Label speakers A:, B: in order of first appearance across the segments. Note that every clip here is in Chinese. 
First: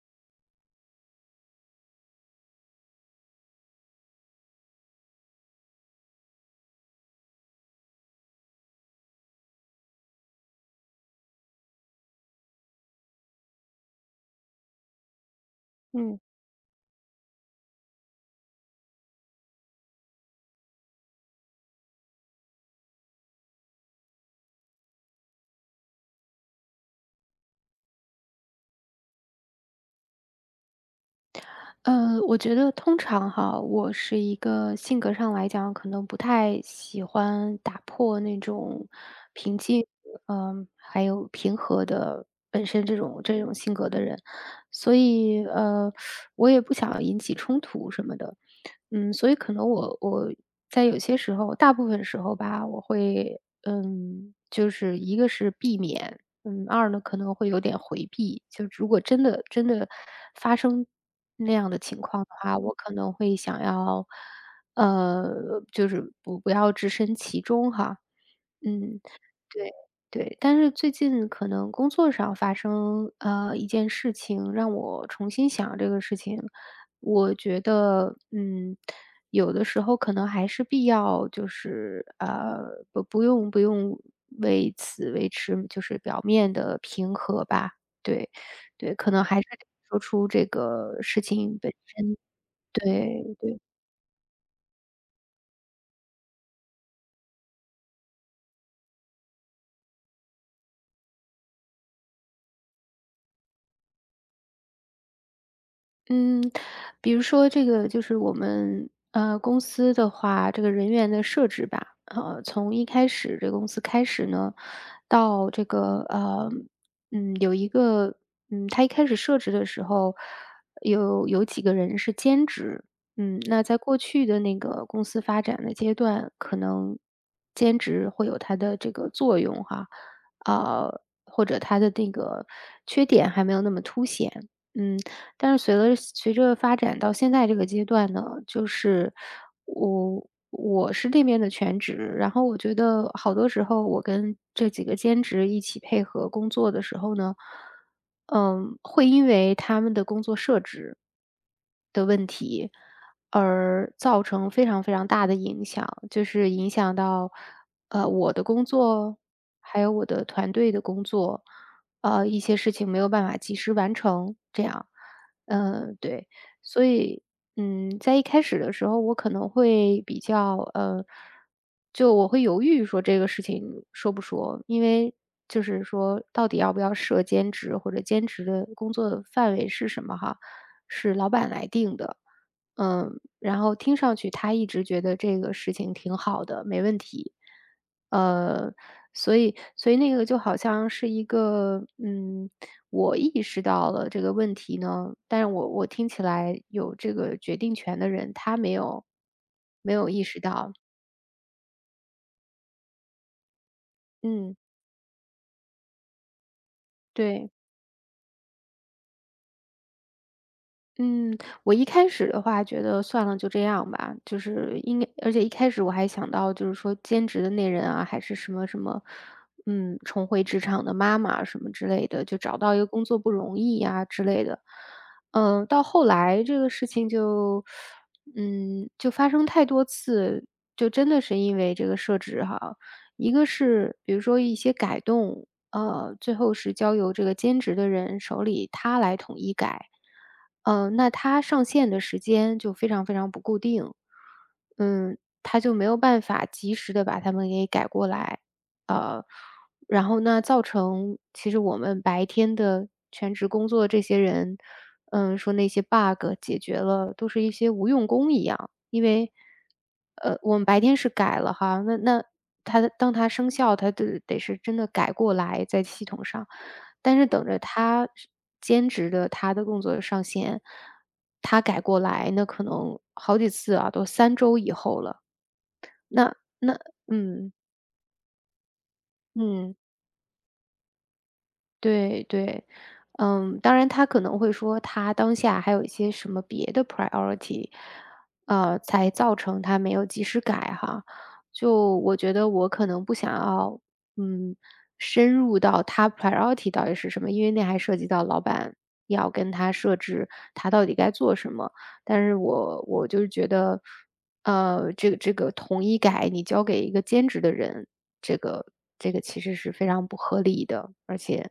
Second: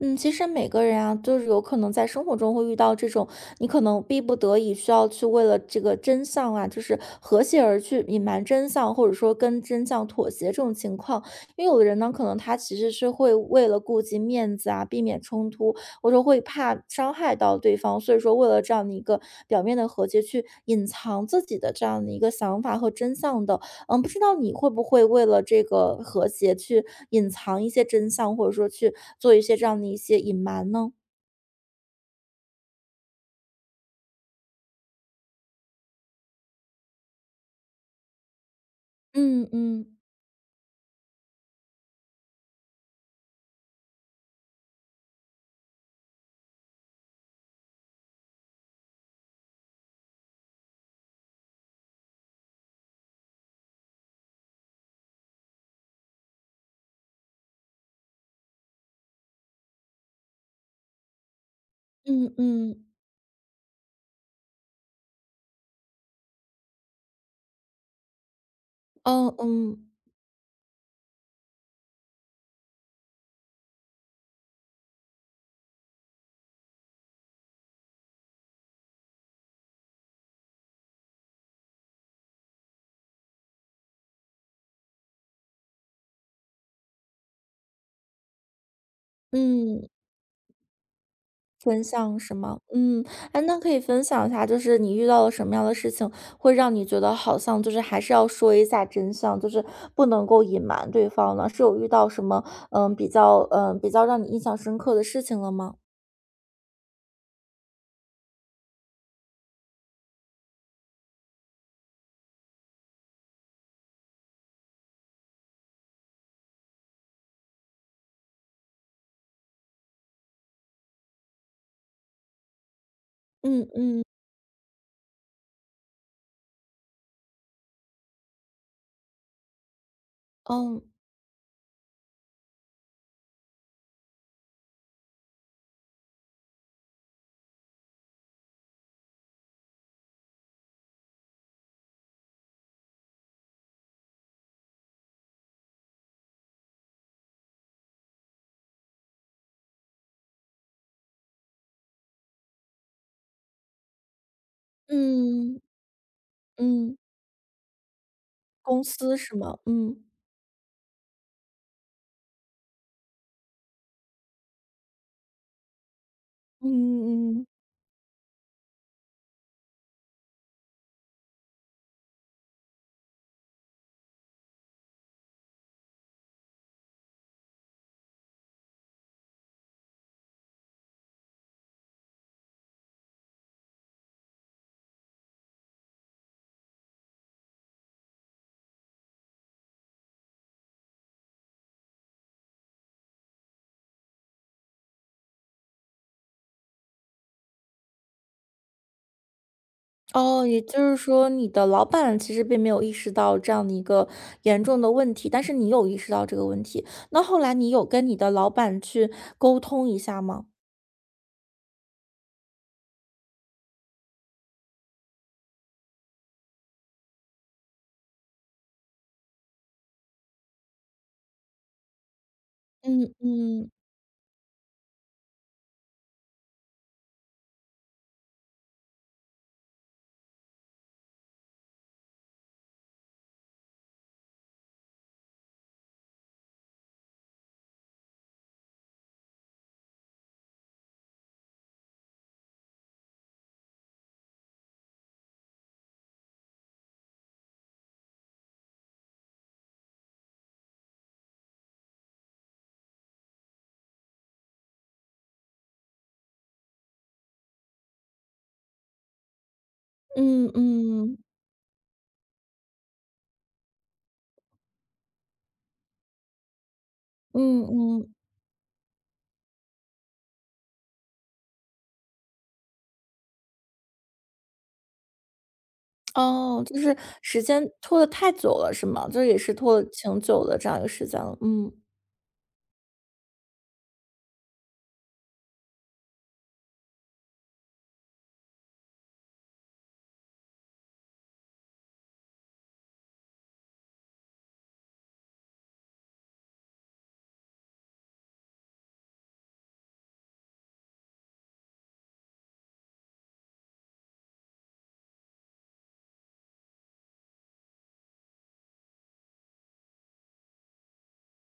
A: 嗯，其实每个人啊，就是有可能在生活中会遇到这种，你可能逼不得已需要去为了这个真相啊，就是和谐而去隐瞒真相，或者说跟真相妥协这种情况。因为有的人呢，可能他其实是会为了顾及面子啊，避免冲突，或者
B: 嗯，
A: 说会怕伤害到对方，所以说为了这样的一个表面的和解，去隐藏自己的这样的一个想法和真相的。嗯，不知道你会不会为了这个和谐去隐藏一些真相，或者说去做一些这样的一些隐瞒呢？
B: 我觉得通常哈，我是一个性格上来讲，可能不太喜欢打破那种
A: 嗯
B: 平静，
A: 嗯
B: 还有平和的本身这种性格的人，所以我也不想引起冲突什么的，嗯，所以可能我在有些时候，大部分时候吧，我会，嗯，就是一个是避免。嗯二呢，可能会有点回避，就如果真的真的发生那样的情况的
A: 嗯
B: 话，我
A: 嗯，
B: 可能会想要，呃，就是不要置身其中哈，嗯。
A: 嗯
B: 对，
A: 嗯
B: 对，但是最近可能工作上发生，一件事情让我重新想这个事情。我觉得，嗯，有的时候可能还是必要，就是不用为此维持就是表面的平和吧。对，对，可能还是得
A: 嗯，
B: 说出这个事情本
A: 真相是吗？嗯，
B: 对，
A: 哎，那
B: 对。
A: 可以分享一下，就是你遇到了什么样的事情，会让你觉得好像就是还是要说一下真相，就是不能够隐瞒对方呢？是有遇到什么比较让你印象深刻的事情了吗？
B: 嗯，比如说这个就是我们公司的话，这个人员的设置吧，从一开始这个公司开始呢，到这个嗯，有一个嗯，他一开始设置的时候，有几个人是兼职，嗯，那
A: 嗯
B: 在过
A: 嗯
B: 去的那个公司发展的阶段，可能兼职会有它的这个作用哈，
A: 嗯
B: 啊，或者它的那个缺点还没有那么凸显，嗯。但是随着发展到现在这个阶段呢，就是我是这边的全职，然后我觉得好多时候我跟这几个兼职一起配合工作的时候呢，嗯，会因为他们的工作设置，而造成非常非常大的
A: 嗯
B: 影响，就是影响
A: 嗯。
B: 到，我的工
A: 公司
B: 作，
A: 是吗？
B: 还有
A: 嗯，
B: 我的团队的工作，一些事情没有办法及时完成，这样，嗯，对，
A: 嗯
B: 所以，
A: 嗯，
B: 嗯，在一开始的时候，我可能会比较，就我会犹豫说这个事情说不说，因为就是说到底要不要设兼职或者兼职的工作范围是什么哈，是老板来定的。嗯，然后听上去他一直觉得这个事情挺好的，没问题。呃，所以那个就好像是一个，嗯，我意识到了这个问题呢，但是我听起来有这个决定权的人，他没有意识
A: 哦，也
B: 到。
A: 就是说你的老板其实并没有意识到这样的一个
B: 嗯，
A: 严重的问题，但是你有意识到这个问题，那后
B: 对。
A: 来你有跟你的老板去沟通一下吗？
B: 嗯，我一开始的话觉得算了，就这样吧，就是应该而且一开始我还想到就是说兼职的那人啊，还是什么什么，嗯，重回职场的妈妈什么之类的，就找到一个工
A: 嗯
B: 作不容
A: 嗯，
B: 易呀之类的。嗯，到后来这个事情就，嗯，就发生太多次，就真的是因为这个设置哈，一个是比如说一些改动，最后是交由这个兼职的人手里，他来统一改。嗯，那他上线的时间就非常非常不固定，嗯，他就没有办法及时的把它们给改过来，呃然后那造成其实我们白天的全职工作这些人，嗯，说那些 bug 解决了，都是一些无用功一样。因为，
A: 嗯
B: 我们白天是
A: 嗯，
B: 改了哈，那它当它生效，它得是真的改过来在系统上，但是等着
A: 嗯
B: 他
A: 嗯，
B: 是兼职的他的工作上线，他改过来，那可能好几次啊，都3周以后了。那
A: 哦，
B: 那
A: 就是时
B: 嗯
A: 间拖得太久了是吗？就是也是拖
B: 嗯。
A: 了挺久的这样一个时间了，嗯。
B: 对对，嗯，当然他可能会说他当下还有一些什么别的 priority，才造成他没有及时改哈。就我觉得我可能不想要，嗯，深入到他 priority 到底是什么，因为那还涉及到老板要跟他设置他到底该做什么。但是我就是觉得。这个统一改你交给一个兼职的人，这个这个其实是非常不合理的，而且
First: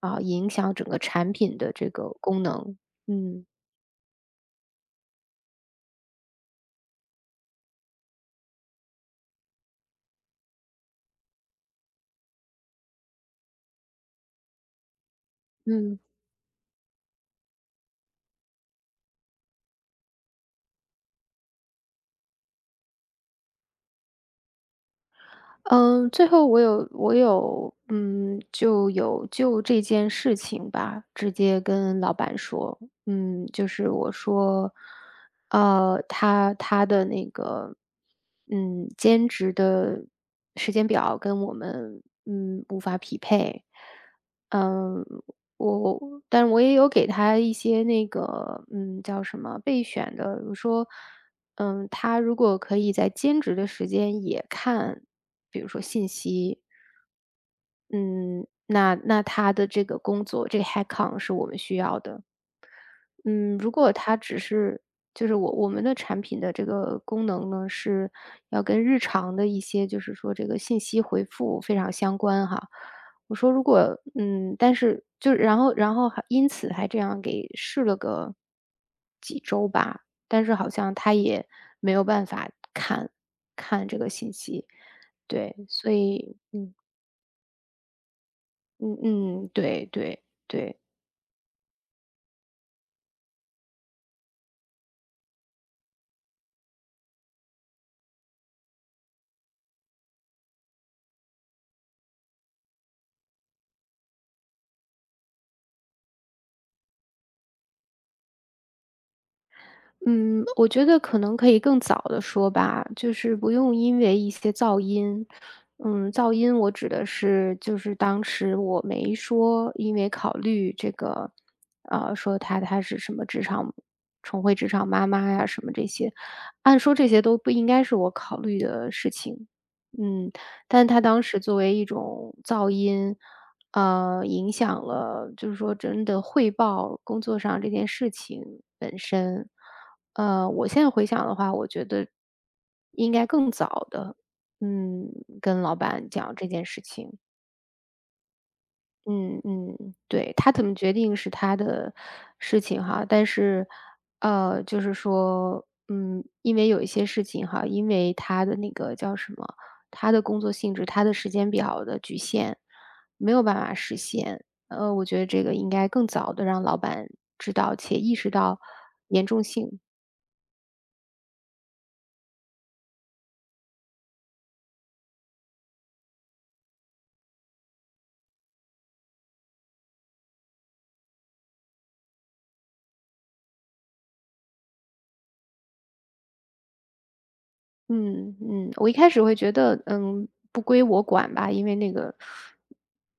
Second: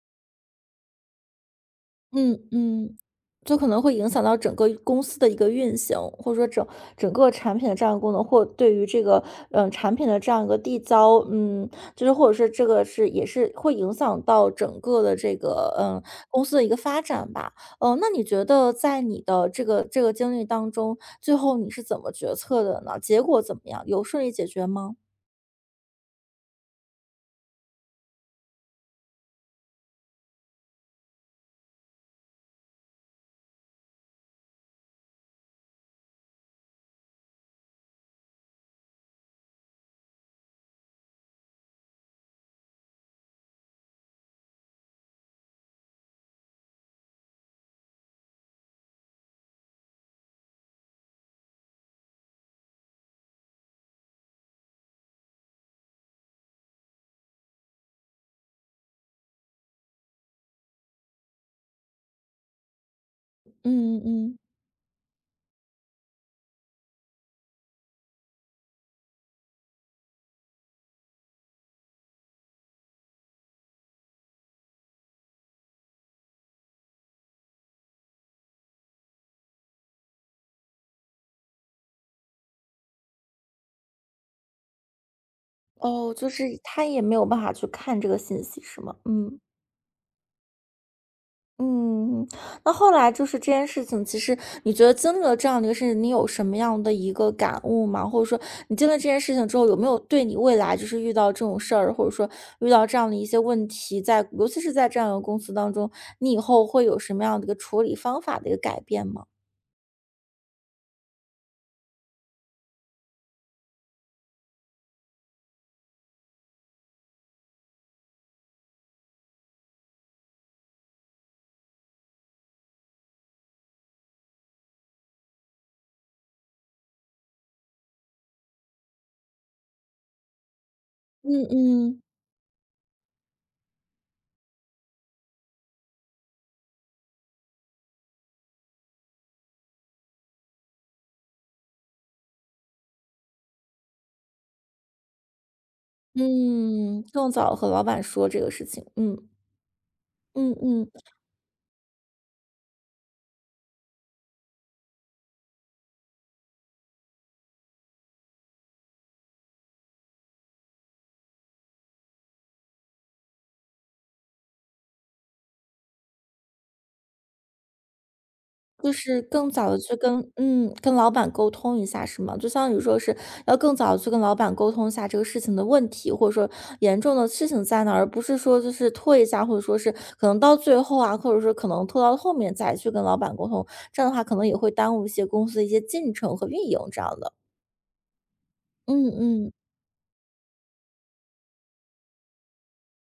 B: 啊，影响整个产品的这个
A: 嗯
B: 功能。
A: 嗯，
B: 嗯。
A: 就可能会影响到整个公司的一个运行，或者说整个产品的这样一个功能，或对于这个产品的这样一个递交，嗯，就是或者是这个是也是会影响到整个的这个
B: 嗯。
A: 公司的一个发展吧。嗯、那你觉得在你的这个经历当中，最后你是怎么决策的呢？结果怎么样？有顺利解决吗？
B: 嗯，最后我有，嗯，就有就这件事情吧，直接跟老板说，嗯，就是我说，他的那个，嗯，兼职的时间表跟我们，嗯，无法匹配，嗯，我，但我也有给他一些那个，嗯，叫什么备选的，我说，嗯，他如果可以在兼职的时间也看。比如说信息，嗯，那他的这个工作，这个 Hackathon 是我们需要的。嗯，如果
A: 嗯
B: 他
A: 嗯，
B: 只是就是我们的产品的这个功能呢，是要跟日常的一些就是说这个信息回复非常相关哈。我说如果嗯，但是就然后还因此还这样给试了个几周吧，但是好像他也没有办法看这个信息，对，所
A: 哦，就
B: 以
A: 是
B: 嗯。
A: 他也没有办法去看这个信息是吗？
B: 嗯
A: 嗯。
B: 嗯，对对对，
A: 嗯，那后来就是这件事情，其实你觉得经历了这样的一个事情，你有什么样的一个感悟吗？或者说，你经历这件事情之后，有没有对你未来就是遇到这种事儿，或者说遇到这样的一些问题在尤其是在这样的公司当中，你以后会有什么样的一个处理方法的一个改变吗？
B: 嗯，我觉得可能可以更早的说吧，就是不用因为一些噪音嗯，噪音我指的是就是当时我没说，因为考虑这个，说她是什么职场重回职场妈妈呀什么这些，按说这些都不应该是我考虑的事情。嗯，但她当时
A: 嗯
B: 作为一
A: 嗯。
B: 种噪音，影响了就是说真的汇报工作上这件事情本身。我现在回想的话，我觉得应该更早的，嗯，跟老板讲这件事
A: 嗯，
B: 情。
A: 更早和老板说这个事情，嗯。
B: 嗯嗯，对，他
A: 嗯
B: 怎么
A: 嗯。
B: 决定是他的事情哈，但是，就是说，嗯，因为有一些事情哈，因为他的那个叫什么，他的工作性质、他的时间表的局限，没有办法实现。我觉得这个应该更早的让老板知道且意识到
A: 就是
B: 严重
A: 更早的
B: 性。
A: 去跟嗯，跟老板沟通一下是吗？就相当于说是要更早的去跟老板沟通一下这个事情的问题，或者说严重的事情在哪儿，而不是说就是拖一下，或者说是可能到最后啊，或者说可能拖到后面再去跟老板沟通，这样的话可能也会耽误一些公司的一些进程和运营这样的。
B: 嗯嗯，我一
A: 嗯
B: 开始会
A: 嗯，
B: 觉得，嗯，不归我管吧，因为那个，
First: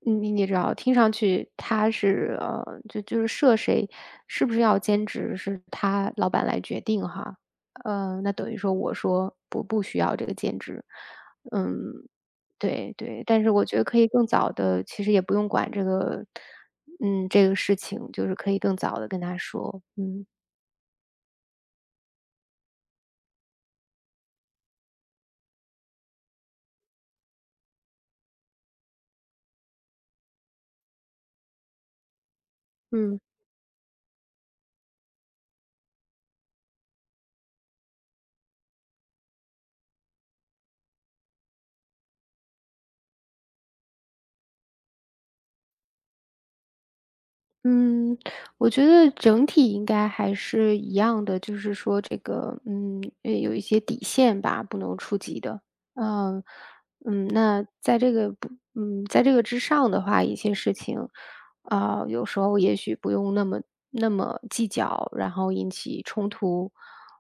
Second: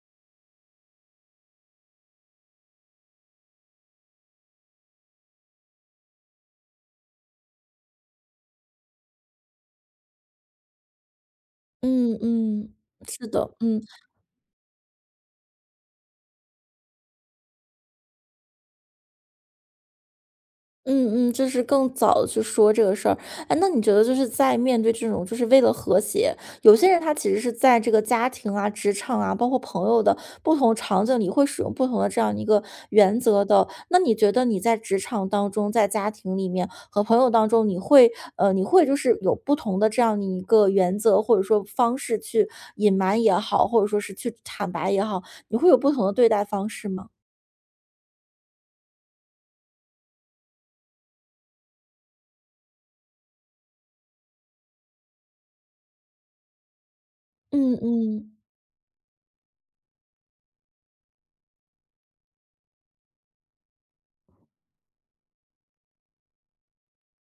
B: 嗯你知道，听上去他是就是设谁是不是要兼职，是他老板来决定哈。那等于说我说不需要这个兼职，嗯，
A: 嗯嗯，
B: 对对，
A: 是
B: 但是
A: 的，
B: 我觉
A: 嗯。
B: 得可以更早的，其实也不用管这个，嗯，这个事情，就是可以更早的跟他说，嗯
A: 嗯嗯，就是更早的去说这个事儿。哎，那你觉得就是在面对这种就是为了和谐，有些人他其实是在这个家庭啊、职场啊，包括朋友的不同场景里，会使用不同的这样一个原
B: 嗯。
A: 则的。那你觉得你在职场当中、在家庭里面和朋友当中，你会就是有不同的这样的一个原则，或者说方式去隐瞒也好，或者说是去坦白也好，你会有不同的对待方式吗？
B: 嗯，我觉得整体应该还是一样的，就是说这个，嗯，有一些底线吧，不能触及的。嗯嗯，那
A: 嗯
B: 在这个
A: 嗯
B: 不，嗯，在这个之上的话，一些事情，啊、有时候也许不用那么那么计较，然后引起冲突。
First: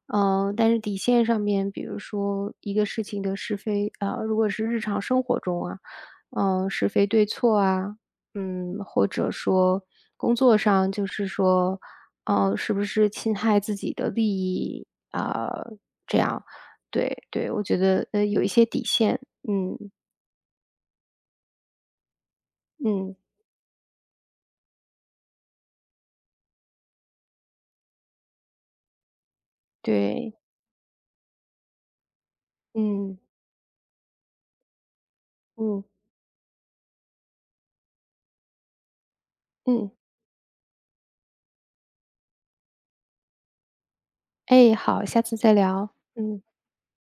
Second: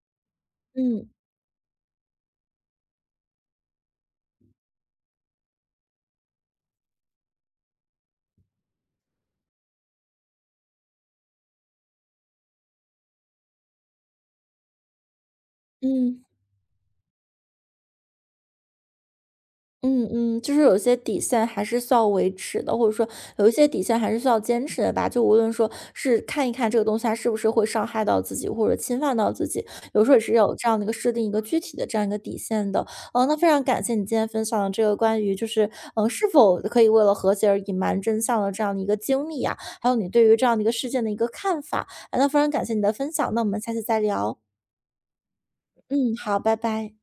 B: 嗯、但是底
A: 嗯
B: 线上面，比如说一个事情的是非，啊、如果是日常生活中啊，嗯、是非对错啊，嗯，或者说工作上就是说，哦，是不是侵害自己的利益啊，这
A: 嗯。
B: 样。对对，我觉得，有一些底线，嗯，
A: 嗯嗯，就是有些底线还是需要维持的，或者说
B: 嗯，
A: 有一些底线还是需要坚持的吧。就无论说是看一看这个东西它是不是会伤害到自己，或者侵犯到自己，有时候也是
B: 对，
A: 有这样的一个设定一个具体的这样一个底线的。
B: 嗯，
A: 嗯，那非常感谢你今天分享的这个关于就是
B: 嗯，
A: 嗯是否可以为了和谐而隐瞒真相的这样的一个经历啊，还
B: 嗯。
A: 有你对于这样的一个事件的一个看法。啊，那非常感谢你的分享，那我们下次再聊。
B: 哎，好，下次再聊，
A: 嗯，好，
B: 嗯。
A: 拜拜。